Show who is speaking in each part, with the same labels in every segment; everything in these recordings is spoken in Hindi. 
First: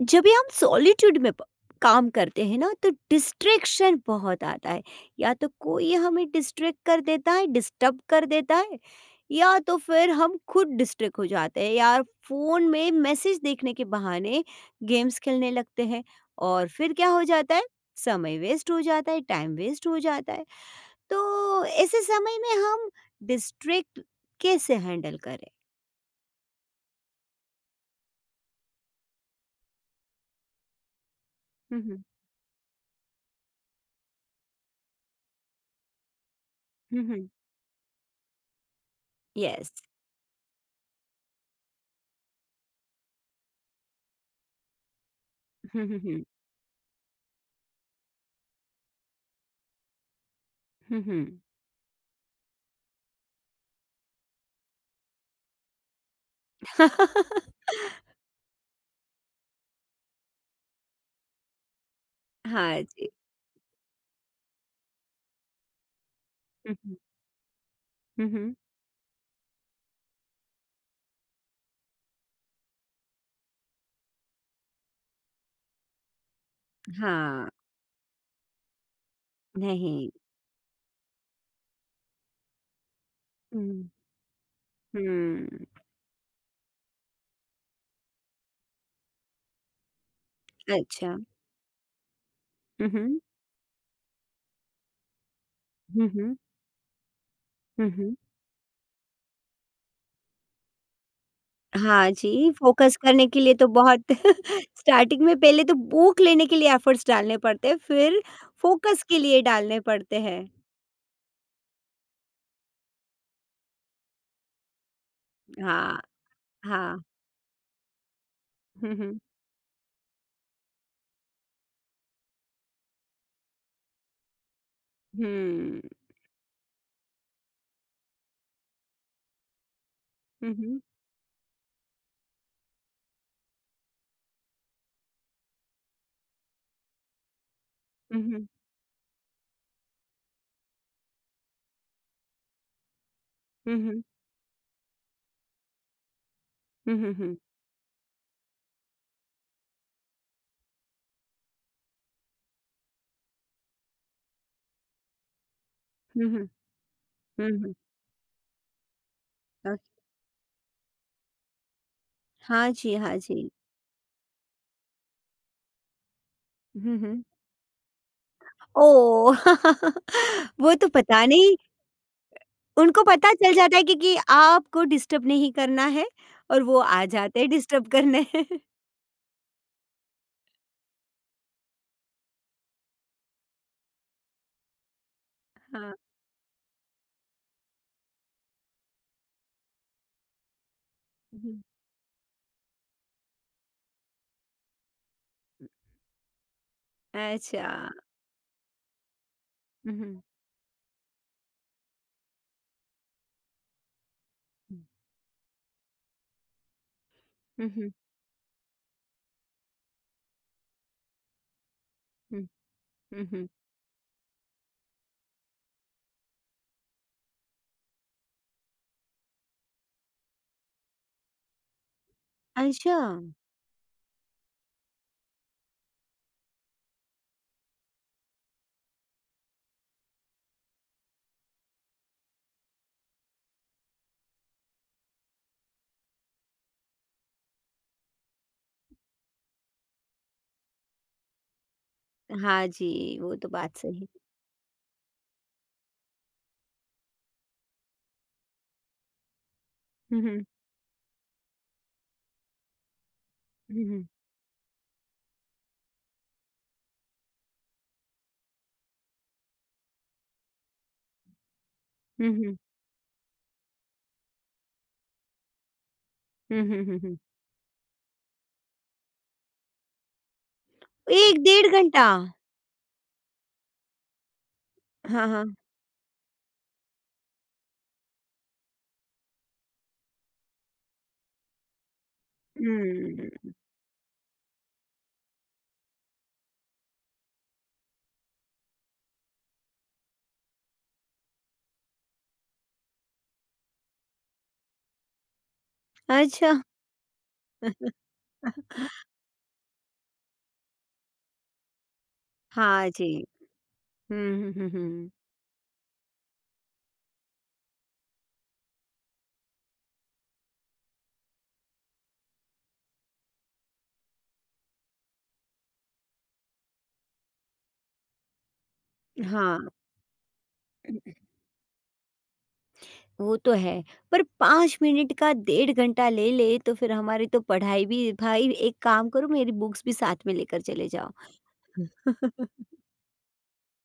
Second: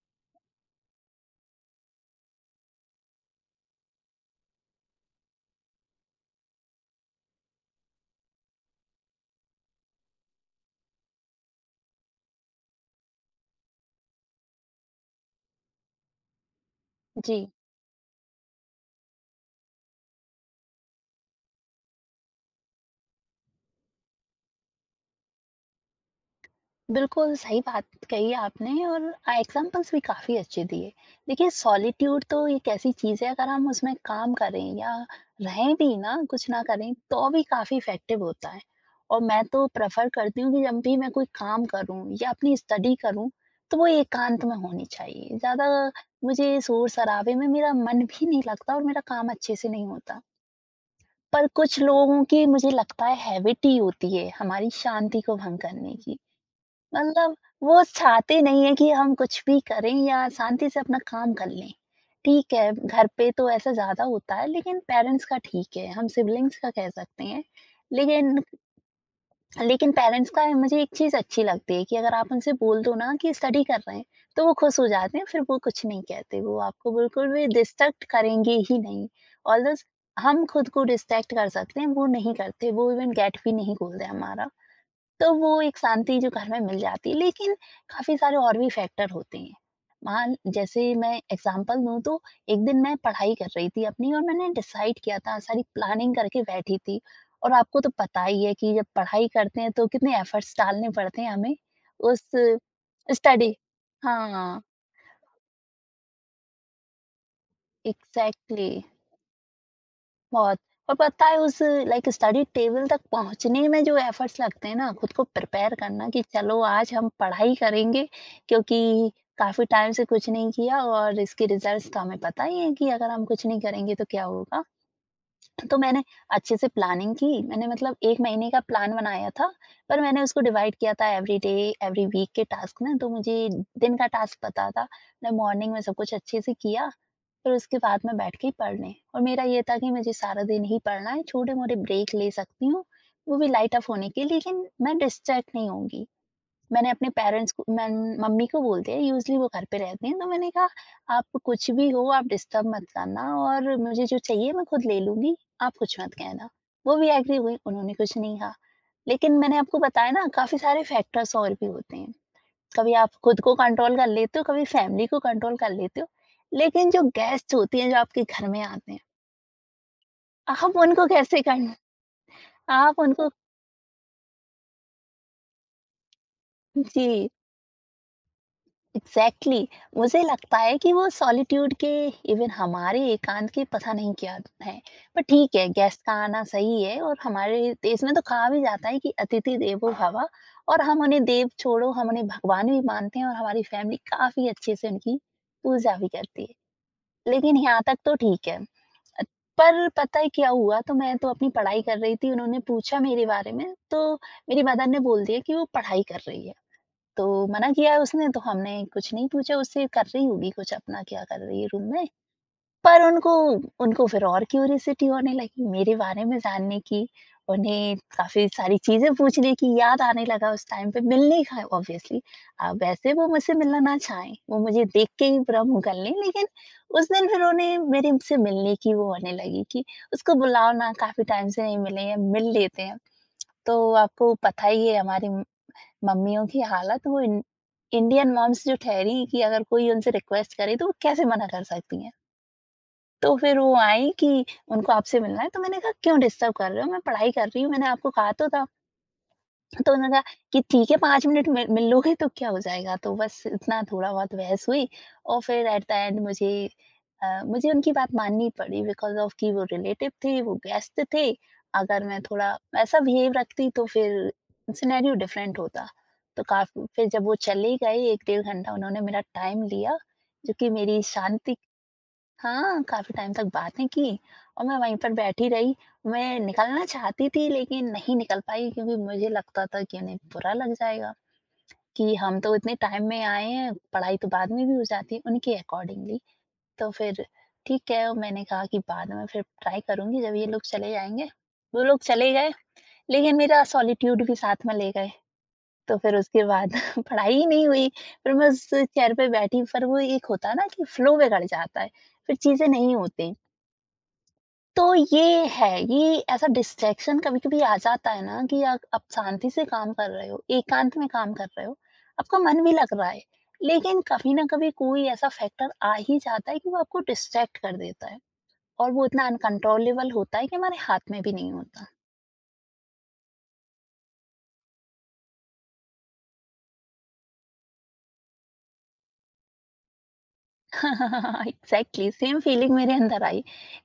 Speaker 1: जब भी हम सॉलिट्यूड में काम करते हैं ना तो डिस्ट्रैक्शन बहुत आता है। या तो कोई हमें डिस्ट्रैक्ट कर देता है, डिस्टर्ब कर देता है, या तो फिर हम खुद डिस्ट्रैक्ट हो जाते हैं यार। फोन में मैसेज देखने के बहाने गेम्स खेलने लगते हैं और फिर क्या हो
Speaker 2: जी,
Speaker 1: जाता है, समय वेस्ट हो जाता है, टाइम वेस्ट हो जाता है। तो ऐसे समय में हम डिस्ट्रैक्ट कैसे हैंडल करें।
Speaker 2: बिल्कुल सही बात कही आपने और एग्ज़ाम्पल्स भी काफ़ी अच्छे दिए। देखिए,
Speaker 1: हम्म।
Speaker 2: सॉलिट्यूड तो एक ऐसी चीज़ है, अगर हम उसमें काम करें या रहें भी ना, कुछ ना करें तो
Speaker 1: हम्म।
Speaker 2: भी काफ़ी इफ़ेक्टिव होता है। और मैं तो
Speaker 1: यस।
Speaker 2: प्रेफ़र करती हूँ कि जब भी मैं कोई काम करूँ या अपनी स्टडी करूँ, तो वो एकांत में होनी चाहिए। ज़्यादा
Speaker 1: हम्म, हम्म।
Speaker 2: मुझे शोर-शराबे में मेरा मन भी नहीं लगता और मेरा काम अच्छे से नहीं होता।
Speaker 1: हम्म, हम्म। हम्म।
Speaker 2: पर कुछ लोगों की, मुझे लगता है, हैबिट ही होती है हमारी शांति को भंग करने की। मतलब वो चाहते नहीं है कि हम कुछ भी करें या शांति से अपना काम कर लें। ठीक है,
Speaker 1: हाँ
Speaker 2: घर
Speaker 1: जी।
Speaker 2: पे तो ऐसा ज़्यादा होता है, लेकिन पेरेंट्स का ठीक है, हम सिबलिंग्स का
Speaker 1: हुँ,
Speaker 2: कह
Speaker 1: हुँ।
Speaker 2: सकते हैं।
Speaker 1: हुँ,
Speaker 2: लेकिन
Speaker 1: हुँ।
Speaker 2: लेकिन पेरेंट्स का मुझे एक चीज़ अच्छी लगती है कि अगर आप उनसे बोल दो ना कि स्टडी कर रहे हैं, तो वो खुश हो जाते हैं, फिर वो कुछ नहीं कहते, वो आपको बिल्कुल भी
Speaker 1: हाँ।
Speaker 2: डिस्ट्रैक्ट करेंगे ही नहीं। ऑल्दो
Speaker 1: नहीं।
Speaker 2: हम खुद को डिस्ट्रैक्ट कर सकते हैं, वो नहीं करते, वो इवन गेट भी नहीं
Speaker 1: हुँ,
Speaker 2: खोलते हमारा। तो वो
Speaker 1: हुँ।
Speaker 2: एक शांति जो घर में मिल जाती है, लेकिन काफ़ी सारे और भी फैक्टर होते हैं। मान जैसे मैं
Speaker 1: अच्छा।
Speaker 2: एग्ज़ाम्पल दूँ, तो एक दिन
Speaker 1: हुँ,
Speaker 2: मैं
Speaker 1: हुँ।
Speaker 2: पढ़ाई कर रही थी अपनी, और मैंने डिसाइड किया था, सारी
Speaker 1: हुँ,
Speaker 2: प्लानिंग
Speaker 1: हुँ।
Speaker 2: करके बैठी थी। और आपको
Speaker 1: हुँ,
Speaker 2: तो
Speaker 1: हुँ।
Speaker 2: पता ही है कि जब पढ़ाई करते हैं तो कितने एफर्ट्स डालने पड़ते हैं हमें।
Speaker 1: हाँ
Speaker 2: उस
Speaker 1: जी, फ़ोकस करने के
Speaker 2: स्टडी।
Speaker 1: लिए तो बहुत
Speaker 2: हाँ,
Speaker 1: स्टार्टिंग में पहले तो भूख लेने के लिए एफर्ट्स डालने पड़ते हैं, फिर
Speaker 2: एग्ज़ैक्टली।
Speaker 1: फ़ोकस के लिए डालने पड़ते हैं।
Speaker 2: बहुत। और पता है, उस लाइक स्टडी टेबल तक पहुंचने में जो एफर्ट्स लगते हैं ना, खुद को प्रिपेयर
Speaker 1: हाँ,
Speaker 2: करना कि चलो आज
Speaker 1: हाँ।
Speaker 2: हम पढ़ाई करेंगे, क्योंकि
Speaker 1: हुँ, हुँ।
Speaker 2: काफी टाइम से कुछ नहीं किया, और इसके रिजल्ट्स तो हमें पता ही है कि अगर हम कुछ नहीं करेंगे तो क्या होगा। तो
Speaker 1: हुँ।
Speaker 2: मैंने अच्छे से प्लानिंग की। मैंने मतलब एक महीने का प्लान बनाया था, पर मैंने उसको
Speaker 1: हुँ,
Speaker 2: डिवाइड
Speaker 1: हुँ।
Speaker 2: किया था एवरी डे एवरी वीक के टास्क में, तो मुझे दिन का टास्क पता था। मैं मॉर्निंग में सब कुछ अच्छे से किया, फिर उसके बाद में
Speaker 1: हुँ,
Speaker 2: बैठ
Speaker 1: हुँ।
Speaker 2: के ही पढ़ने, और मेरा ये था कि मुझे सारा दिन ही पढ़ना है, छोटे-मोटे ब्रेक ले सकती हूँ, वो भी
Speaker 1: हुँ,
Speaker 2: लाइट ऑफ
Speaker 1: हुँ।
Speaker 2: होने के, लेकिन मैं डिस्ट्रैक्ट नहीं होंगी। मैंने
Speaker 1: हुँ,
Speaker 2: अपने
Speaker 1: हुँ, हुँ।
Speaker 2: पेरेंट्स को, मैम, मम्मी को बोल दिया, यूज़ुअली वो घर पे रहती हैं, तो मैंने कहा, "आप कुछ भी हो, आप डिस्टर्ब मत करना, और मुझे जो चाहिए मैं खुद ले लूँगी, आप कुछ मत
Speaker 1: हुँ, हुँ।
Speaker 2: कहना।" वो भी एग्री
Speaker 1: हुँ,
Speaker 2: हुई,
Speaker 1: हुँ।
Speaker 2: उन्होंने कुछ नहीं कहा। लेकिन मैंने
Speaker 1: अ,
Speaker 2: आपको बताया ना, काफ़ी सारे फैक्टर्स और भी होते हैं।
Speaker 1: हाँ
Speaker 2: कभी
Speaker 1: जी,
Speaker 2: आप
Speaker 1: हाँ
Speaker 2: खुद
Speaker 1: जी।
Speaker 2: को कंट्रोल कर लेते हो, कभी फैमिली को कंट्रोल कर लेते हो, लेकिन
Speaker 1: हुँ,
Speaker 2: जो
Speaker 1: हुँ।
Speaker 2: गेस्ट होती हैं, जो आपके घर में आते हैं,
Speaker 1: ओह! वो
Speaker 2: आप
Speaker 1: तो
Speaker 2: उनको
Speaker 1: पता
Speaker 2: कैसे
Speaker 1: नहीं,
Speaker 2: कं। आप
Speaker 1: उनको
Speaker 2: उनको।
Speaker 1: पता चल जाता है कि आपको डिस्टर्ब नहीं करना है और वो आ
Speaker 2: जी,
Speaker 1: जाते हैं डिस्टर्ब करने।
Speaker 2: Exactly exactly. मुझे लगता है कि वो सॉलिट्यूड के इवन हमारे एकांत की पता नहीं क्या है। पर ठीक है,
Speaker 1: हाँ।
Speaker 2: गेस्ट का आना सही है, और हमारे देश में तो कहा भी जाता है कि अतिथि देवो भव। और हम उन्हें देव
Speaker 1: हुँ।
Speaker 2: छोड़ो, हम उन्हें भगवान भी मानते हैं, और हमारी फैमिली काफी अच्छे से उनकी पूजा भी करती है। लेकिन
Speaker 1: अच्छा।
Speaker 2: यहाँ तक तो ठीक है। अ, पर
Speaker 1: उहुँ,
Speaker 2: पता है क्या हुआ? तो मैं तो अपनी पढ़ाई कर रही थी, उन्होंने पूछा मेरे बारे में, तो मेरी
Speaker 1: हुँ,
Speaker 2: मदर ने बोल दिया कि वो पढ़ाई कर रही है। तो
Speaker 1: हुँ,
Speaker 2: मना
Speaker 1: हुँ,
Speaker 2: किया है उसने, तो हमने कुछ नहीं पूछा उससे, कर रही होगी कुछ अपना, क्या कर रही है रूम में।
Speaker 1: हुँ,
Speaker 2: पर
Speaker 1: हुँ,
Speaker 2: उनको
Speaker 1: हुँ।
Speaker 2: उनको फिर और क्यूरियोसिटी होने लगी मेरे बारे में जानने की। उन्हें काफ़ी सारी चीज़ें पूछने की याद आने लगा उस टाइम पे, मिलने का ऑब्वियसली।
Speaker 1: अच्छा।
Speaker 2: वैसे वो मुझसे मिलना ना चाहें, वो मुझे देख के ही बुरा मुँह कर लें, लेकिन उस दिन फिर उन्हें मेरे से मिलने की वो होने लगी कि उसको बुलाओ ना, काफ़ी टाइम से नहीं मिले हैं, मिल लेते हैं। तो आपको पता ही है हमारी मम्मियों की हालत, वो इन इंडियन मॉम्स जो ठहरी हैं, कि अगर कोई उनसे रिक्वेस्ट करे तो वो कैसे मना कर सकती हैं।
Speaker 1: हाँ जी, वो
Speaker 2: तो
Speaker 1: तो
Speaker 2: फिर वो
Speaker 1: बात सही है।
Speaker 2: आई कि उनको आपसे मिलना है, तो मैंने कहा, क्यों डिस्टर्ब कर रहे हो? मैं पढ़ाई कर रही हूँ, मैंने आपको कहा तो था। तो उन्होंने
Speaker 1: हुँ,
Speaker 2: कहा
Speaker 1: हुँ,
Speaker 2: कि ठीक है, 5 मिनट मिल मिल लोगे तो क्या हो जाएगा? तो बस इतना
Speaker 1: हुँ, हुँ,
Speaker 2: थोड़ा-बहुत बहस हुई, और फिर एट द एंड मुझे उनकी बात माननी पड़ी बिकॉज़ ऑफ़ कि वो रिलेटिव थे, वो गेस्ट थे। अगर मैं
Speaker 1: हुँ,
Speaker 2: थोड़ा
Speaker 1: हुँ,
Speaker 2: ऐसा बिहेव रखती तो फिर सिनेरियो डिफरेंट होता। तो
Speaker 1: हुँ, हुँ,
Speaker 2: काफ़ी,
Speaker 1: हुँ,
Speaker 2: फिर
Speaker 1: हुँ।
Speaker 2: जब वो चले गए, 1 डेढ़ घंटा उन्होंने मेरा टाइम लिया, जो कि मेरी
Speaker 1: 1
Speaker 2: शांति।
Speaker 1: डेढ़ घंटा?
Speaker 2: हाँ, काफ़ी टाइम तक बातें की, और मैं वहीं पर
Speaker 1: हाँ,
Speaker 2: बैठी
Speaker 1: हाँ।
Speaker 2: रही। मैं निकलना चाहती थी लेकिन नहीं निकल पाई, क्योंकि मुझे लगता था कि उन्हें बुरा लग जाएगा कि हम तो इतने टाइम में आए
Speaker 1: हुँ।
Speaker 2: हैं, पढ़ाई तो बाद में भी हो जाती है, उनके अकॉर्डिंगली। तो फिर ठीक है, मैंने कहा कि बाद में फिर ट्राई करूँगी जब ये लोग चले जाएँगे। वो लोग चले गए, लेकिन मेरा सॉलिट्यूड भी साथ में ले गए। तो फिर उसके
Speaker 1: अच्छा।
Speaker 2: बाद पढ़ाई ही नहीं हुई। फिर मैं उस चेयर पे बैठी, पर वो एक होता है ना कि फ्लो बिगड़ जाता है, फिर चीज़ें
Speaker 1: हाँ
Speaker 2: नहीं
Speaker 1: जी।
Speaker 2: होती।
Speaker 1: हुँ, हुँ, हुँ,
Speaker 2: तो
Speaker 1: हुँ।
Speaker 2: ये है, ये ऐसा डिस्ट्रैक्शन कभी-कभी आ जाता है ना कि आप शांति से काम कर रहे हो, एकांत में काम कर रहे हो, आपका मन भी लग रहा है, लेकिन कभी ना कभी कोई ऐसा फैक्टर आ ही जाता है कि वो आपको डिस्ट्रैक्ट कर देता है, और वो इतना
Speaker 1: हाँ।
Speaker 2: अनकंट्रोलेबल होता है कि हमारे हाथ में भी नहीं होता।
Speaker 1: वो तो है, पर 5 मिनट का डेढ़ घंटा ले ले तो फिर हमारी तो पढ़ाई भी, भाई एक काम करो, मेरी बुक्स भी साथ में लेकर चले जाओ।
Speaker 2: एग्जैक्टली सेम फीलिंग मेरे अंदर आई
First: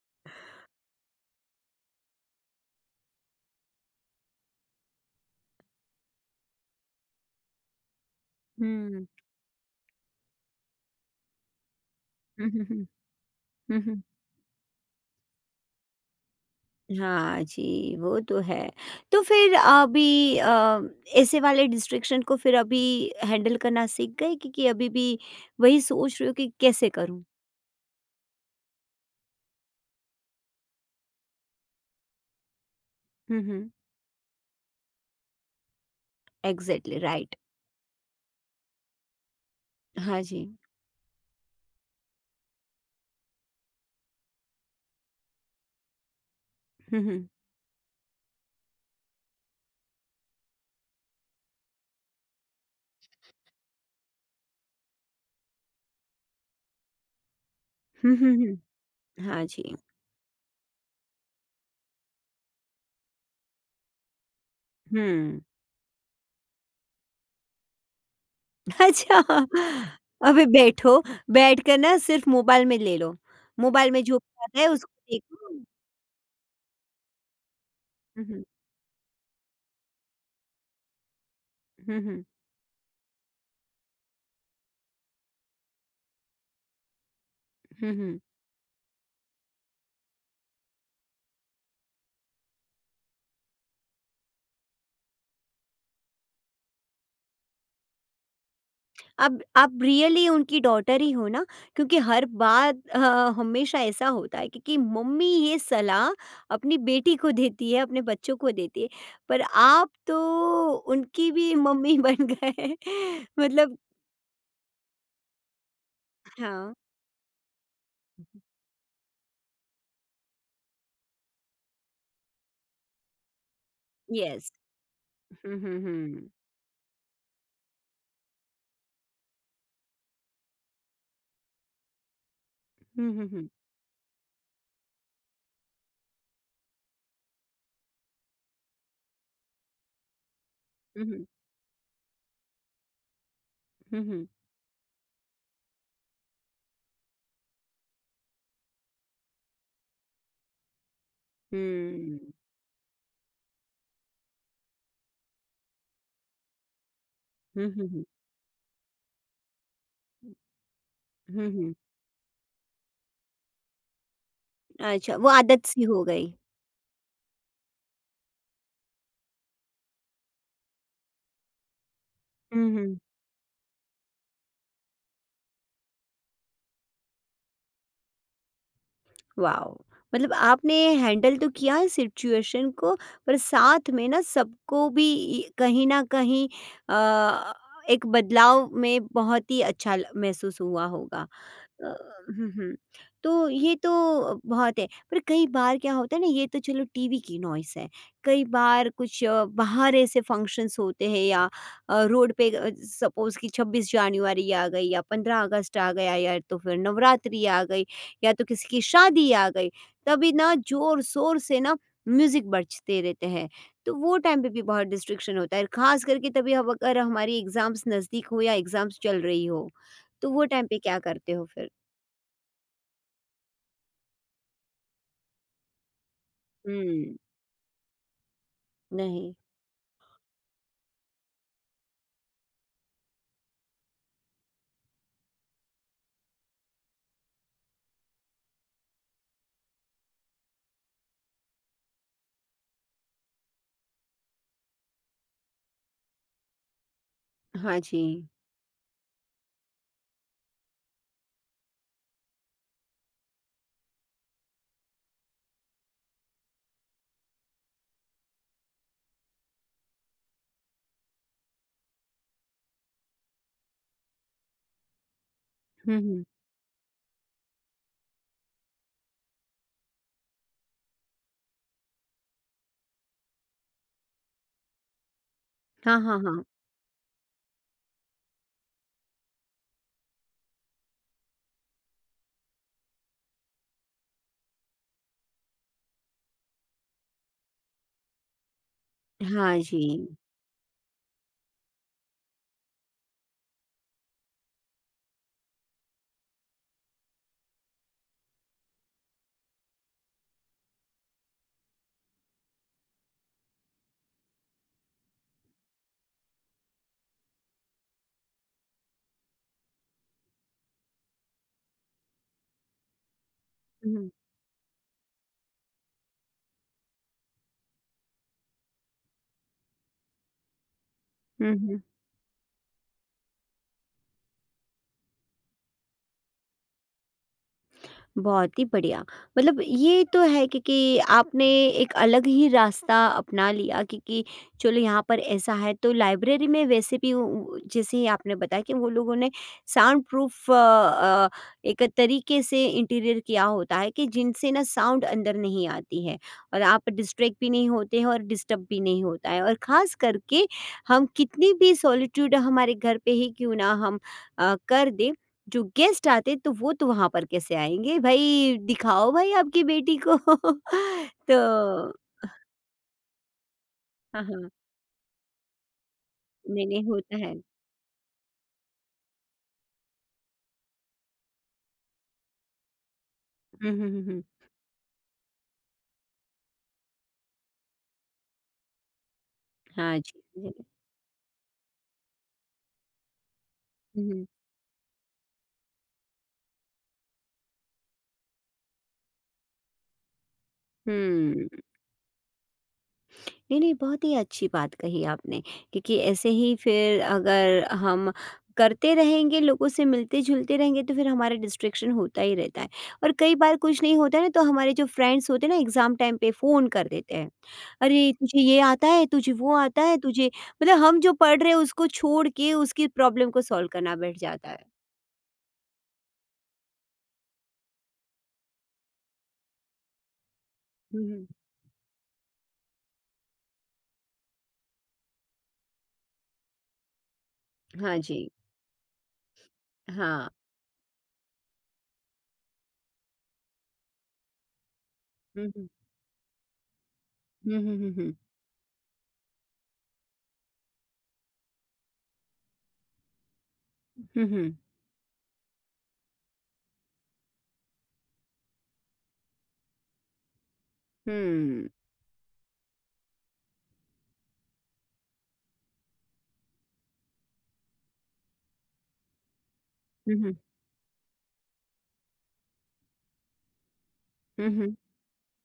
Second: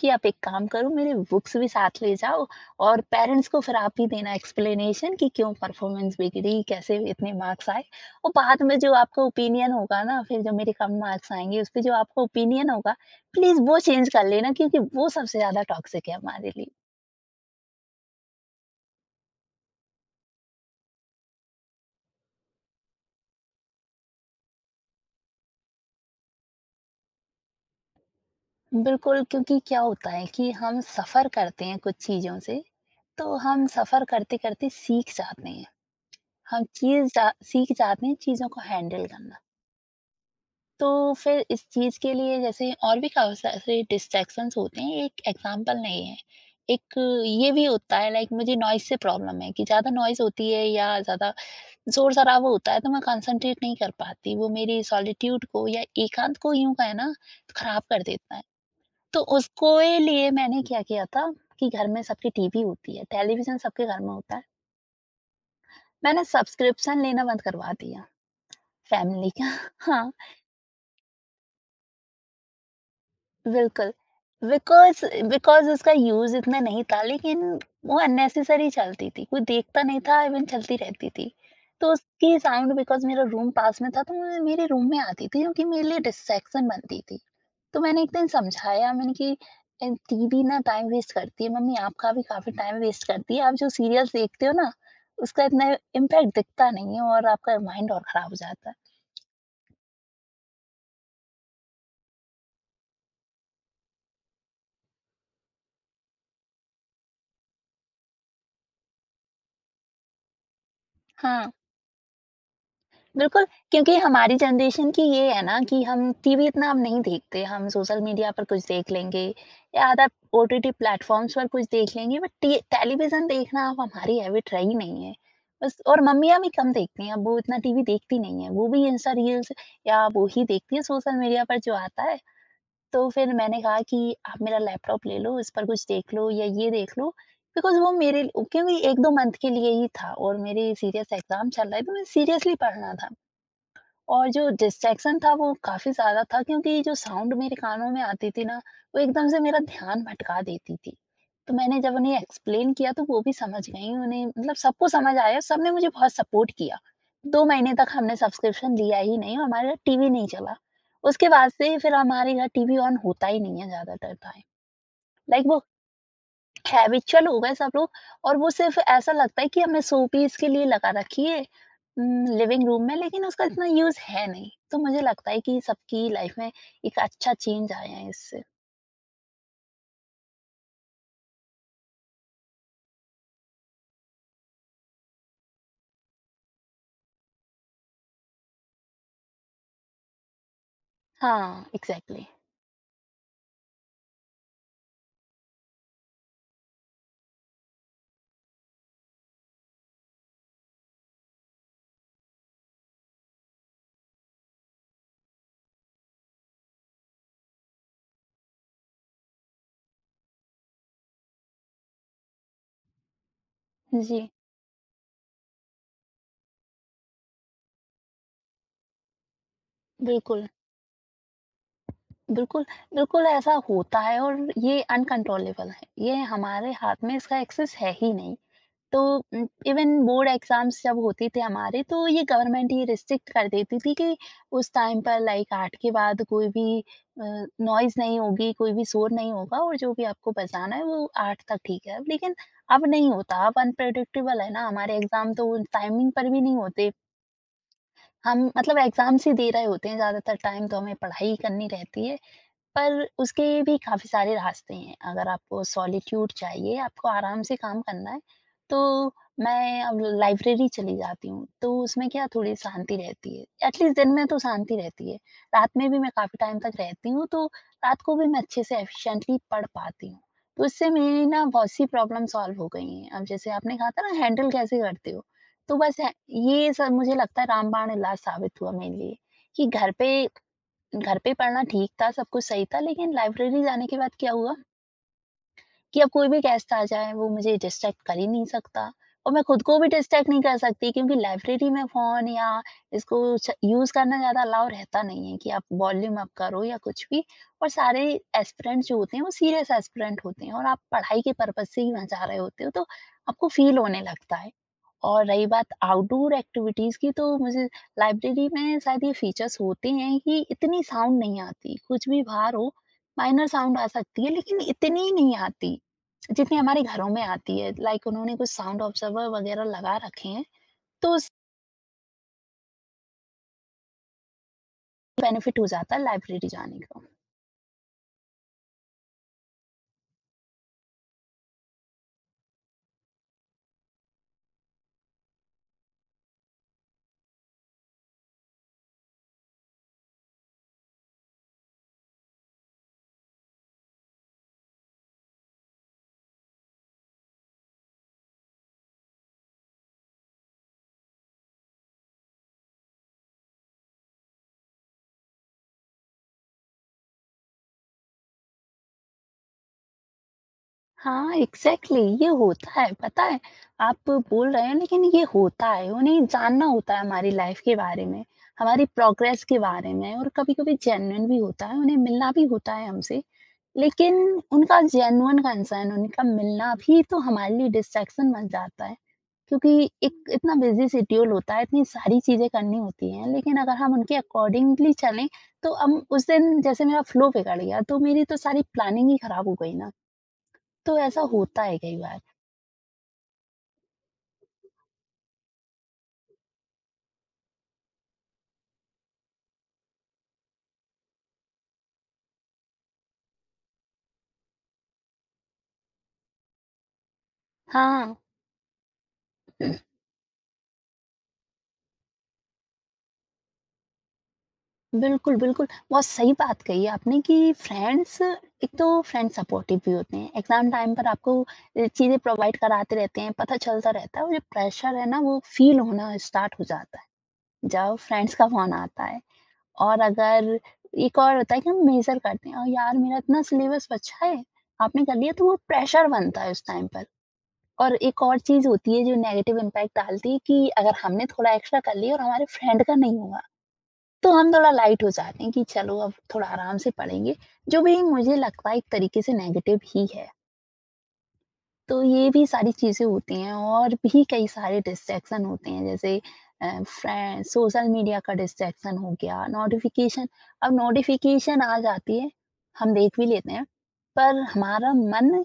Speaker 2: कि आप एक काम करो, मेरे बुक्स भी साथ ले जाओ, और पेरेंट्स को फिर आप ही देना एक्सप्लेनेशन कि क्यों परफॉर्मेंस बिगड़ी, कैसे इतने मार्क्स आए, और बाद में जो
Speaker 1: हुँ।
Speaker 2: आपका ओपिनियन होगा ना, फिर जो मेरे कम मार्क्स आएंगे उस पे जो आपका
Speaker 1: हुँ, हुँ,
Speaker 2: ओपिनियन
Speaker 1: हुँ।
Speaker 2: होगा, प्लीज वो
Speaker 1: हुँ, हुँ।
Speaker 2: चेंज कर लेना, क्योंकि वो सबसे ज्यादा टॉक्सिक है हमारे लिए।
Speaker 1: हाँ जी, वो तो है। तो फिर अभी ऐसे वाले डिस्ट्रैक्शन को फिर अभी हैंडल करना सीख गए कि अभी भी वही सोच रहे हो कि कैसे करूँ?
Speaker 2: बिल्कुल, क्योंकि क्या होता है कि हम सफर करते हैं कुछ चीजों से, तो
Speaker 1: हुँ,
Speaker 2: हम
Speaker 1: हुँ।
Speaker 2: सफर करते करते सीख जाते हैं। हम
Speaker 1: एग्ज़ैक्टली
Speaker 2: चीज़ जा
Speaker 1: राइट।
Speaker 2: सीख जाते हैं चीज़ों को हैंडल करना।
Speaker 1: हाँ जी।
Speaker 2: तो फिर इस चीज़ के लिए, जैसे और भी काफ़ी सारे डिस्ट्रैक्शंस होते हैं, एक एग्ज़ाम्पल नहीं है। एक
Speaker 1: हुँ, हुँ।
Speaker 2: ये भी होता है लाइक, मुझे नॉइज़ से प्रॉब्लम है कि ज़्यादा नॉइज़ होती है या ज़्यादा शोर-शराबा होता है, तो मैं कंसंट्रेट नहीं कर पाती। वो मेरी सॉलिट्यूड को या एकांत को यूँ कहें ना, ख़राब कर
Speaker 1: हुँ, हुँ,
Speaker 2: देता है।
Speaker 1: हुँ।
Speaker 2: तो
Speaker 1: हाँ जी।
Speaker 2: उसको ए लिए मैंने क्या किया था कि घर में सबकी टीवी होती है, टेलीविज़न सबके घर में होता है।
Speaker 1: हुँ।
Speaker 2: मैंने सब्सक्रिप्शन लेना बंद करवा दिया, फ़ैमिली
Speaker 1: अच्छा।
Speaker 2: का। हाँ,
Speaker 1: अभी बैठो, बैठकर ना सिर्फ़ मोबाइल में ले लो,
Speaker 2: बिल्कुल।
Speaker 1: मोबाइल में जो भी आता है उसको
Speaker 2: बिकॉज़
Speaker 1: देखो।
Speaker 2: बिकॉज़ उसका यूज़ इतना नहीं था, लेकिन वो
Speaker 1: हुँ, हुँ,
Speaker 2: अननेसेसरी चलती थी, कोई देखता नहीं था, इवन चलती रहती थी। तो
Speaker 1: हुँ, हुँ,
Speaker 2: उसकी साउंड, बिकॉज़ मेरा रूम पास में था, तो मैं मेरे रूम में आती थी क्योंकि मेरे लिए डिस्ट्रैक्शन बनती थी। तो
Speaker 1: हुँ,
Speaker 2: मैंने एक
Speaker 1: हुँ।
Speaker 2: दिन समझाया, मैंने कि टीवी ना टाइम वेस्ट करती है, मम्मी आपका भी काफ़ी टाइम वेस्ट करती है, आप जो सीरियल्स देखते हो ना, उसका इतना इम्पैक्ट दिखता नहीं है और आपका माइंड और ख़राब हो जाता है।
Speaker 1: अब आप रियली उनकी डॉटर ही हो ना, क्योंकि हर बात हमेशा ऐसा होता है, क्योंकि मम्मी ये सलाह अपनी बेटी को देती है, अपने बच्चों को देती है, पर आप तो उनकी
Speaker 2: हाँ।
Speaker 1: भी मम्मी बन गए।
Speaker 2: बिल्कुल,
Speaker 1: मतलब,
Speaker 2: क्योंकि हमारी जनरेशन की ये है ना कि हम टीवी इतना
Speaker 1: हाँ।
Speaker 2: अब नहीं देखते, हम सोशल मीडिया पर कुछ देख लेंगे या अदर ओटीटी प्लेटफ़ॉर्म्स पर कुछ देख लेंगे, बट टी टेलीविज़न देखना अब हमारी हैबिट
Speaker 1: येस।
Speaker 2: रही नहीं है।
Speaker 1: हुँ,
Speaker 2: बस,
Speaker 1: हुँ,
Speaker 2: और
Speaker 1: हुँ।
Speaker 2: मम्मियाँ भी कम देखती हैं, अब वो इतना टीवी देखती नहीं हैं, वो भी इंस्टा रील्स या वो ही देखती हैं सोशल मीडिया पर जो आता है। तो
Speaker 1: हुँ, हुँ,
Speaker 2: फिर
Speaker 1: हुँ,
Speaker 2: मैंने कहा कि आप मेरा लैपटॉप ले लो, इस पर कुछ देख लो या ये देख लो, बिकॉज़ वो मेरे, क्योंकि 1-2 मंथ के लिए ही था और मेरे
Speaker 1: हुँ,
Speaker 2: सीरियस
Speaker 1: हुँ,
Speaker 2: एग्ज़ाम चल रहे थे, मुझे सीरियसली पढ़ना था।
Speaker 1: हुँ, हुँ,
Speaker 2: और जो डिस्ट्रैक्शन था वो काफ़ी ज़्यादा था, क्योंकि जो साउंड मेरे कानों में आती थी ना, वो एकदम से मेरा ध्यान भटका देती थी। तो मैंने जब उन्हें
Speaker 1: हुँ।
Speaker 2: एक्सप्लेन किया, तो वो भी समझ गईं, उन्हें मतलब सबको समझ आया, सबने मुझे बहुत सपोर्ट किया। 2
Speaker 1: हुँ,
Speaker 2: महीने तक
Speaker 1: हुँ, हुँ।
Speaker 2: हमने सब्सक्रिप्शन लिया ही नहीं और हमारे घर टीवी नहीं चला। उसके
Speaker 1: हुँ,
Speaker 2: बाद
Speaker 1: हुँ।
Speaker 2: से फिर हमारे घर टीवी ऑन होता ही नहीं है ज़्यादातर टाइम।
Speaker 1: अच्छा, वो
Speaker 2: लाइक वो
Speaker 1: आदत सी हो गई।
Speaker 2: हैबिचुअल हो गए सब लोग, और वो सिर्फ़ ऐसा लगता है कि हमने शोपीस के लिए लगा रखी है लिविंग
Speaker 1: हुँ,
Speaker 2: रूम में,
Speaker 1: हुँ।
Speaker 2: लेकिन उसका इतना यूज़ है नहीं। तो मुझे लगता है कि सबकी लाइफ़ में एक अच्छा चेंज आया है इससे।
Speaker 1: वाओ! मतलब आपने हैंडल तो किया है सिचुएशन को, पर साथ में ना सबको भी इ कहीं न कहीं अ, एक बदलाव में बहुत ही अच्छा ल महसूस हुआ होगा।
Speaker 2: हाँ,
Speaker 1: अ,
Speaker 2: एग्ज़ैक्टली।
Speaker 1: हुँ, हुँ। तो ये तो बहुत है, पर कई बार क्या होता है ना, ये तो चलो टीवी की नॉइस है। कई बार कुछ बाहर ऐसे फंक्शंस होते हैं या रोड पे सपोज़ कि 26 जनवरी आ गई या 15 अगस्त आ गया या तो फिर नवरात्रि आ गई, या तो किसी की शादी आ गई, तभी ना ज़ोर-शोर से ना म्यूज़िक बजते रहते हैं। तो वो
Speaker 2: जी,
Speaker 1: टाइम पे भी बहुत डिस्ट्रैक्शन होता है, ख़ास करके तभी हम अगर हमारी एग्ज़ाम्स नज़दीक हो या एग्ज़ाम्स चल रही हो, तो वो
Speaker 2: बिल्कुल।
Speaker 1: टाइम पे क्या करते हो फिर?
Speaker 2: बिल्कुल, बिल्कुल ऐसा होता है, और ये अनकंट्रोलेबल है। ये हमारे हाथ में
Speaker 1: हुँ।
Speaker 2: इसका एक्सेस है ही नहीं। तो
Speaker 1: नहीं।
Speaker 2: इवन बोर्ड एग्जाम्स जब होते थे हमारे, तो ये गवर्नमेंट ही रिस्ट्रिक्ट कर देती थी कि उस टाइम पर लाइक 8 के बाद कोई भी नॉइज नहीं होगी, कोई भी शोर नहीं होगा और जो भी आपको बजाना है वो 8 तक ठीक है। लेकिन अब नहीं होता, अब अनप्रेडिक्टेबल है ना, हमारे एग्जाम तो टाइमिंग पर भी नहीं होते।
Speaker 1: हाँ जी।
Speaker 2: हम मतलब एग्जाम्स ही दे रहे होते हैं ज़्यादातर टाइम, तो हमें पढ़ाई ही करनी रहती है। पर उसके भी काफ़ी सारे रास्ते हैं। अगर आपको सॉलिट्यूड चाहिए, आपको आराम से काम करना है, तो मैं अब लाइब्रेरी चली जाती हूँ। तो उसमें क्या, थोड़ी शांति रहती है। एटलीस्ट दिन में तो शांति रहती है। रात में भी
Speaker 1: हुँ,
Speaker 2: मैं
Speaker 1: हुँ।
Speaker 2: काफ़ी टाइम तक रहती हूँ, तो रात को भी मैं अच्छे से एफिशिएंटली पढ़ पाती हूँ। तो इससे मेरी ना बहुत सी प्रॉब्लम सॉल्व हो गई हैं। अब जैसे आपने कहा था ना, हैंडल कैसे करते हो? तो बस
Speaker 1: हाँ,
Speaker 2: है,
Speaker 1: हाँ, हाँ।
Speaker 2: ये सब मुझे लगता है रामबाण इलाज साबित हुआ मेरे लिए कि घर पे पढ़ना ठीक था, सब कुछ सही था, लेकिन लाइब्रेरी जाने के बाद क्या हुआ कि अब कोई भी गेस्ट आ जाए, वो मुझे डिस्ट्रैक्ट कर ही नहीं सकता और मैं
Speaker 1: हाँ
Speaker 2: खुद को
Speaker 1: जी।
Speaker 2: भी डिस्ट्रैक्ट नहीं कर सकती, क्योंकि लाइब्रेरी में फ़ोन या इसको छ यूज़ करना ज़्यादा अलाउ रहता नहीं है कि आप वॉल्यूम अप करो या कुछ भी। और सारे एस्पिरेंट्स जो होते हैं, वो सीरियस एस्पिरेंट होते हैं और आप पढ़ाई के पर्पज़ से ही वहाँ जा रहे होते हो, तो आपको फ़ील होने लगता है। और रही बात आउटडोर एक्टिविटीज़ की, तो मुझे लाइब्रेरी में शायद ये फीचर्स होते हैं कि इतनी साउंड नहीं आती। कुछ भी बाहर हो, माइनर साउंड आ
Speaker 1: हुँ, हुँ।
Speaker 2: सकती है, लेकिन इतनी नहीं आती, जितनी हमारे घरों में आती है। लाइक उन्होंने कुछ साउंड ऑब्ज़र्वर वग़ैरह लगा रखे हैं, तो उससे
Speaker 1: हुँ, हुँ।
Speaker 2: बेनिफिट हो जाता है लाइब्रेरी जाने का।
Speaker 1: बहुत ही बढ़िया। मतलब ये तो है कि आपने एक अलग ही रास्ता अपना लिया कि चलो यहाँ पर ऐसा है, तो लाइब्रेरी में वैसे भी जैसे ही आपने बताया कि वो लोगों ने साउंड प्रूफ एक तरीके से इंटीरियर किया होता है कि जिनसे ना साउंड अंदर नहीं आती है, और आप डिस्ट्रैक्ट भी नहीं होते हैं और डिस्टर्ब भी नहीं होता है। और ख़ास करके हम कितनी भी सॉलिट्यूड हमारे घर पे ही क्यों ना हम कर दें, जो गेस्ट आते तो वो तो वहाँ पर कैसे आएँगे? भई दिखाओ भई आपकी बेटी को।
Speaker 2: हाँ,
Speaker 1: तो
Speaker 2: एग्ज़ैक्टली ये होता है, पता है? आप
Speaker 1: हाँ, हाँ।
Speaker 2: बोल रहे हैं लेकिन ये होता है, उन्हें जानना
Speaker 1: नहीं, नहीं
Speaker 2: होता है
Speaker 1: होता
Speaker 2: हमारी
Speaker 1: है।
Speaker 2: लाइफ़ के बारे में, हमारी प्रोग्रेस के बारे में और कभी-कभी जेन्युइन भी होता है, उन्हें मिलना भी होता है हमसे।
Speaker 1: हुँ, हुँ, हुँ,
Speaker 2: लेकिन
Speaker 1: हुँ।
Speaker 2: उनका जेन्युइन कंसर्न, उनका मिलना भी तो हमारे लिए डिस्ट्रैक्शन बन जाता है, क्योंकि
Speaker 1: हाँ जी,
Speaker 2: एक
Speaker 1: हाँ
Speaker 2: इतना
Speaker 1: जी।
Speaker 2: बिज़ी शेड्यूल होता है, इतनी सारी चीज़ें करनी होती हैं, लेकिन अगर हम
Speaker 1: हुँ,
Speaker 2: उनके
Speaker 1: हुँ।
Speaker 2: अकॉर्डिंगली चलें, तो हम उस दिन, जैसे मेरा फ्लो बिगड़ गया, तो मेरी तो सारी प्लानिंग ही खराब हो गई ना। तो ऐसा होता
Speaker 1: हुँ।
Speaker 2: है कई बार।
Speaker 1: नहीं, नहीं, बहुत ही अच्छी बात कही आपने, क्योंकि ऐसे ही फिर अगर हम करते रहेंगे, लोगों से मिलते-जुलते रहेंगे, तो फिर हमारा डिस्ट्रैक्शन होता ही रहता है। और कई बार कुछ नहीं होता है ना, तो हमारे जो फ्रेंड्स होते हैं ना एग्ज़ाम टाइम पे फ़ोन कर देते हैं। अरे!
Speaker 2: हाँ,
Speaker 1: तुझे ये आता है, तुझे वो आता है, तुझे। मतलब हम जो पढ़ रहे हैं उसको छोड़ के उसकी प्रॉब्लम को सॉल्व करना बैठ जाता है।
Speaker 2: बिल्कुल, बिल्कुल। बहुत सही बात कही आपने कि फ्रेंड्स एक तो फ्रेंड्स सपोर्टिव भी होते हैं। एग्ज़ाम टाइम
Speaker 1: हुँ,
Speaker 2: पर
Speaker 1: हुँ।
Speaker 2: आपको चीज़ें प्रोवाइड कराते रहते हैं, पता चलता रहता है और जो प्रेशर है ना, वो फ़ील होना स्टार्ट हो जाता है, जब
Speaker 1: हाँ जी।
Speaker 2: फ्रेंड्स का फ़ोन आता है। और
Speaker 1: हाँ।
Speaker 2: अगर एक और होता है कि हम मेज़र करते हैं, यार, मेरा इतना सिलेबस बचा है, आपने कर लिया", तो
Speaker 1: हुँ,
Speaker 2: वो
Speaker 1: हुँ।
Speaker 2: प्रेशर बनता है उस टाइम पर।
Speaker 1: हुँ, हुँ, हुँ,
Speaker 2: और
Speaker 1: हुँ।
Speaker 2: एक और चीज़ होती है जो नेगेटिव इम्पैक्ट डालती है कि अगर हमने थोड़ा एक्स्ट्रा कर लिया और हमारे फ्रेंड का नहीं हुआ,
Speaker 1: हुँ,
Speaker 2: तो हम
Speaker 1: हुँ।
Speaker 2: थोड़ा लाइट हो जाते हैं कि चलो, अब थोड़ा आराम से पढ़ेंगे, जो भी मुझे लगता है एक तरीके से नेगेटिव ही है।
Speaker 1: हुँ।
Speaker 2: तो ये भी सारी चीज़ें होती हैं, और भी कई सारे डिस्ट्रैक्शन होते हैं, जैसे फ्रेंड, सोशल मीडिया का डिस्ट्रैक्शन हो गया,
Speaker 1: हुँ,
Speaker 2: नोटिफिकेशन।
Speaker 1: हुँ।
Speaker 2: अब नोटिफिकेशन आ जाती है, हम देख भी लेते हैं, पर
Speaker 1: हुँ, हुँ।
Speaker 2: हमारा मन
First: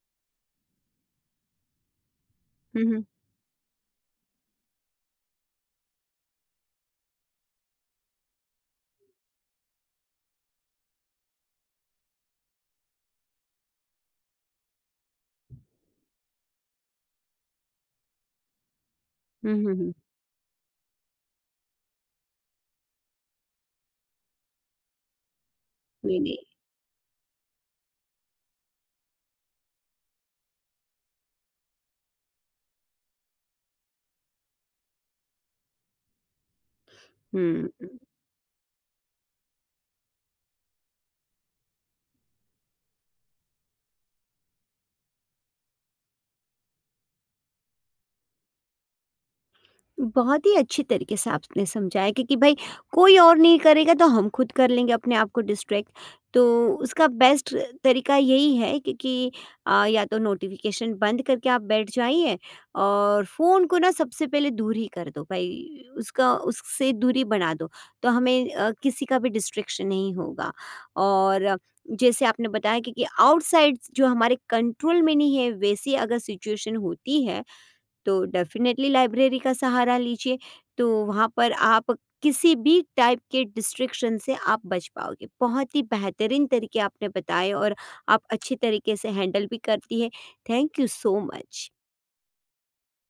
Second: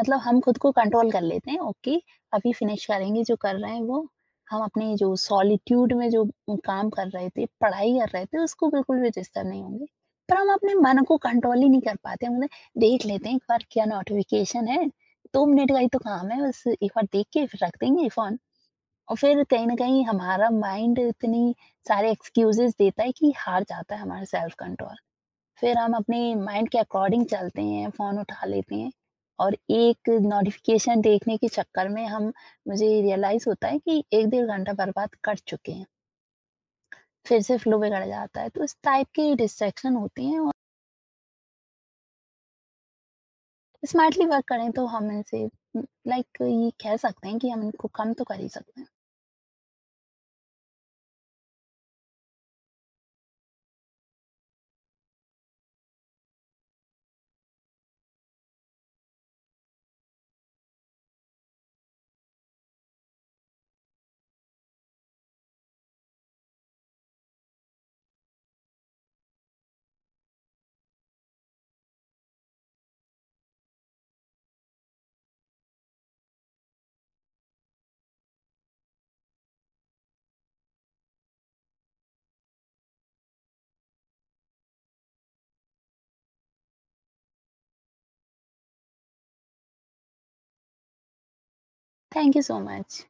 Speaker 2: मतलब हम खुद को कंट्रोल कर लेते हैं, ओके, अभी
Speaker 1: हुँ,
Speaker 2: फिनिश
Speaker 1: हुँ।
Speaker 2: करेंगे जो कर रहे हैं वो। हम अपने जो सॉलिट्यूड में जो काम कर रहे थे, पढ़ाई कर रहे थे, उसको बिल्कुल भी डिस्टर्ब नहीं होंगे, पर हम अपने मन को कंट्रोल ही नहीं कर पाते, हम देख लेते हैं एक बार क्या नोटिफिकेशन है, 2 मिनट का ही तो काम है, बस एक बार देख के फिर रख देंगे फ़ोन। और फिर
Speaker 1: हुँ,
Speaker 2: कहीं
Speaker 1: हुँ,
Speaker 2: न
Speaker 1: हुँ।
Speaker 2: कहीं हमारा माइंड इतनी सारे एक्सक्यूज़ेज़ देता है कि हार जाता है हमारा सेल्फ कंट्रोल। फिर हम
Speaker 1: नहीं,
Speaker 2: अपने
Speaker 1: नहीं।
Speaker 2: माइंड के अकॉर्डिंग चलते हैं, फ़ोन उठा लेते हैं और एक नोटिफ़िकेशन देखने के चक्कर में हम मुझे रियलाइज़ होता है कि 1 डेढ़ घंटा बर्बाद कर चुके हैं। फिर से फ्लो
Speaker 1: हुँ।
Speaker 2: बिगड़ जाता है, तो इस टाइप की डिस्ट्रैक्शन होती हैं और स्मार्टली वर्क करें तो हम इनसे लाइक ये कह सकते हैं कि हम इनको कम तो कर ही सकते हैं।
Speaker 1: बहुत ही अच्छी तरीके से आपने समझाया कि भाई कोई और नहीं करेगा तो हम खुद कर लेंगे अपने आप को डिस्ट्रैक्ट। तो उसका बेस्ट तरीका यही है कि या तो नोटिफ़िकेशन बंद करके आप बैठ जाइए और फ़ोन को ना सबसे पहले दूर ही कर दो भाई, उसका उससे दूरी बना दो। तो हमें किसी का भी डिस्ट्रैक्शन नहीं होगा। और जैसे आपने बताया कि आउटसाइड जो हमारे कंट्रोल में नहीं है वैसी अगर सिचुएशन होती है, तो डेफ़िनेटली लाइब्रेरी का सहारा लीजिए, तो वहाँ पर आप किसी भी टाइप के डिस्ट्रैक्शन से आप बच पाओगे। बहुत ही बेहतरीन तरीके आपने बताए और आप अच्छे तरीके से हैंडल भी करती है। Thank you so much.
Speaker 2: Thank you so much.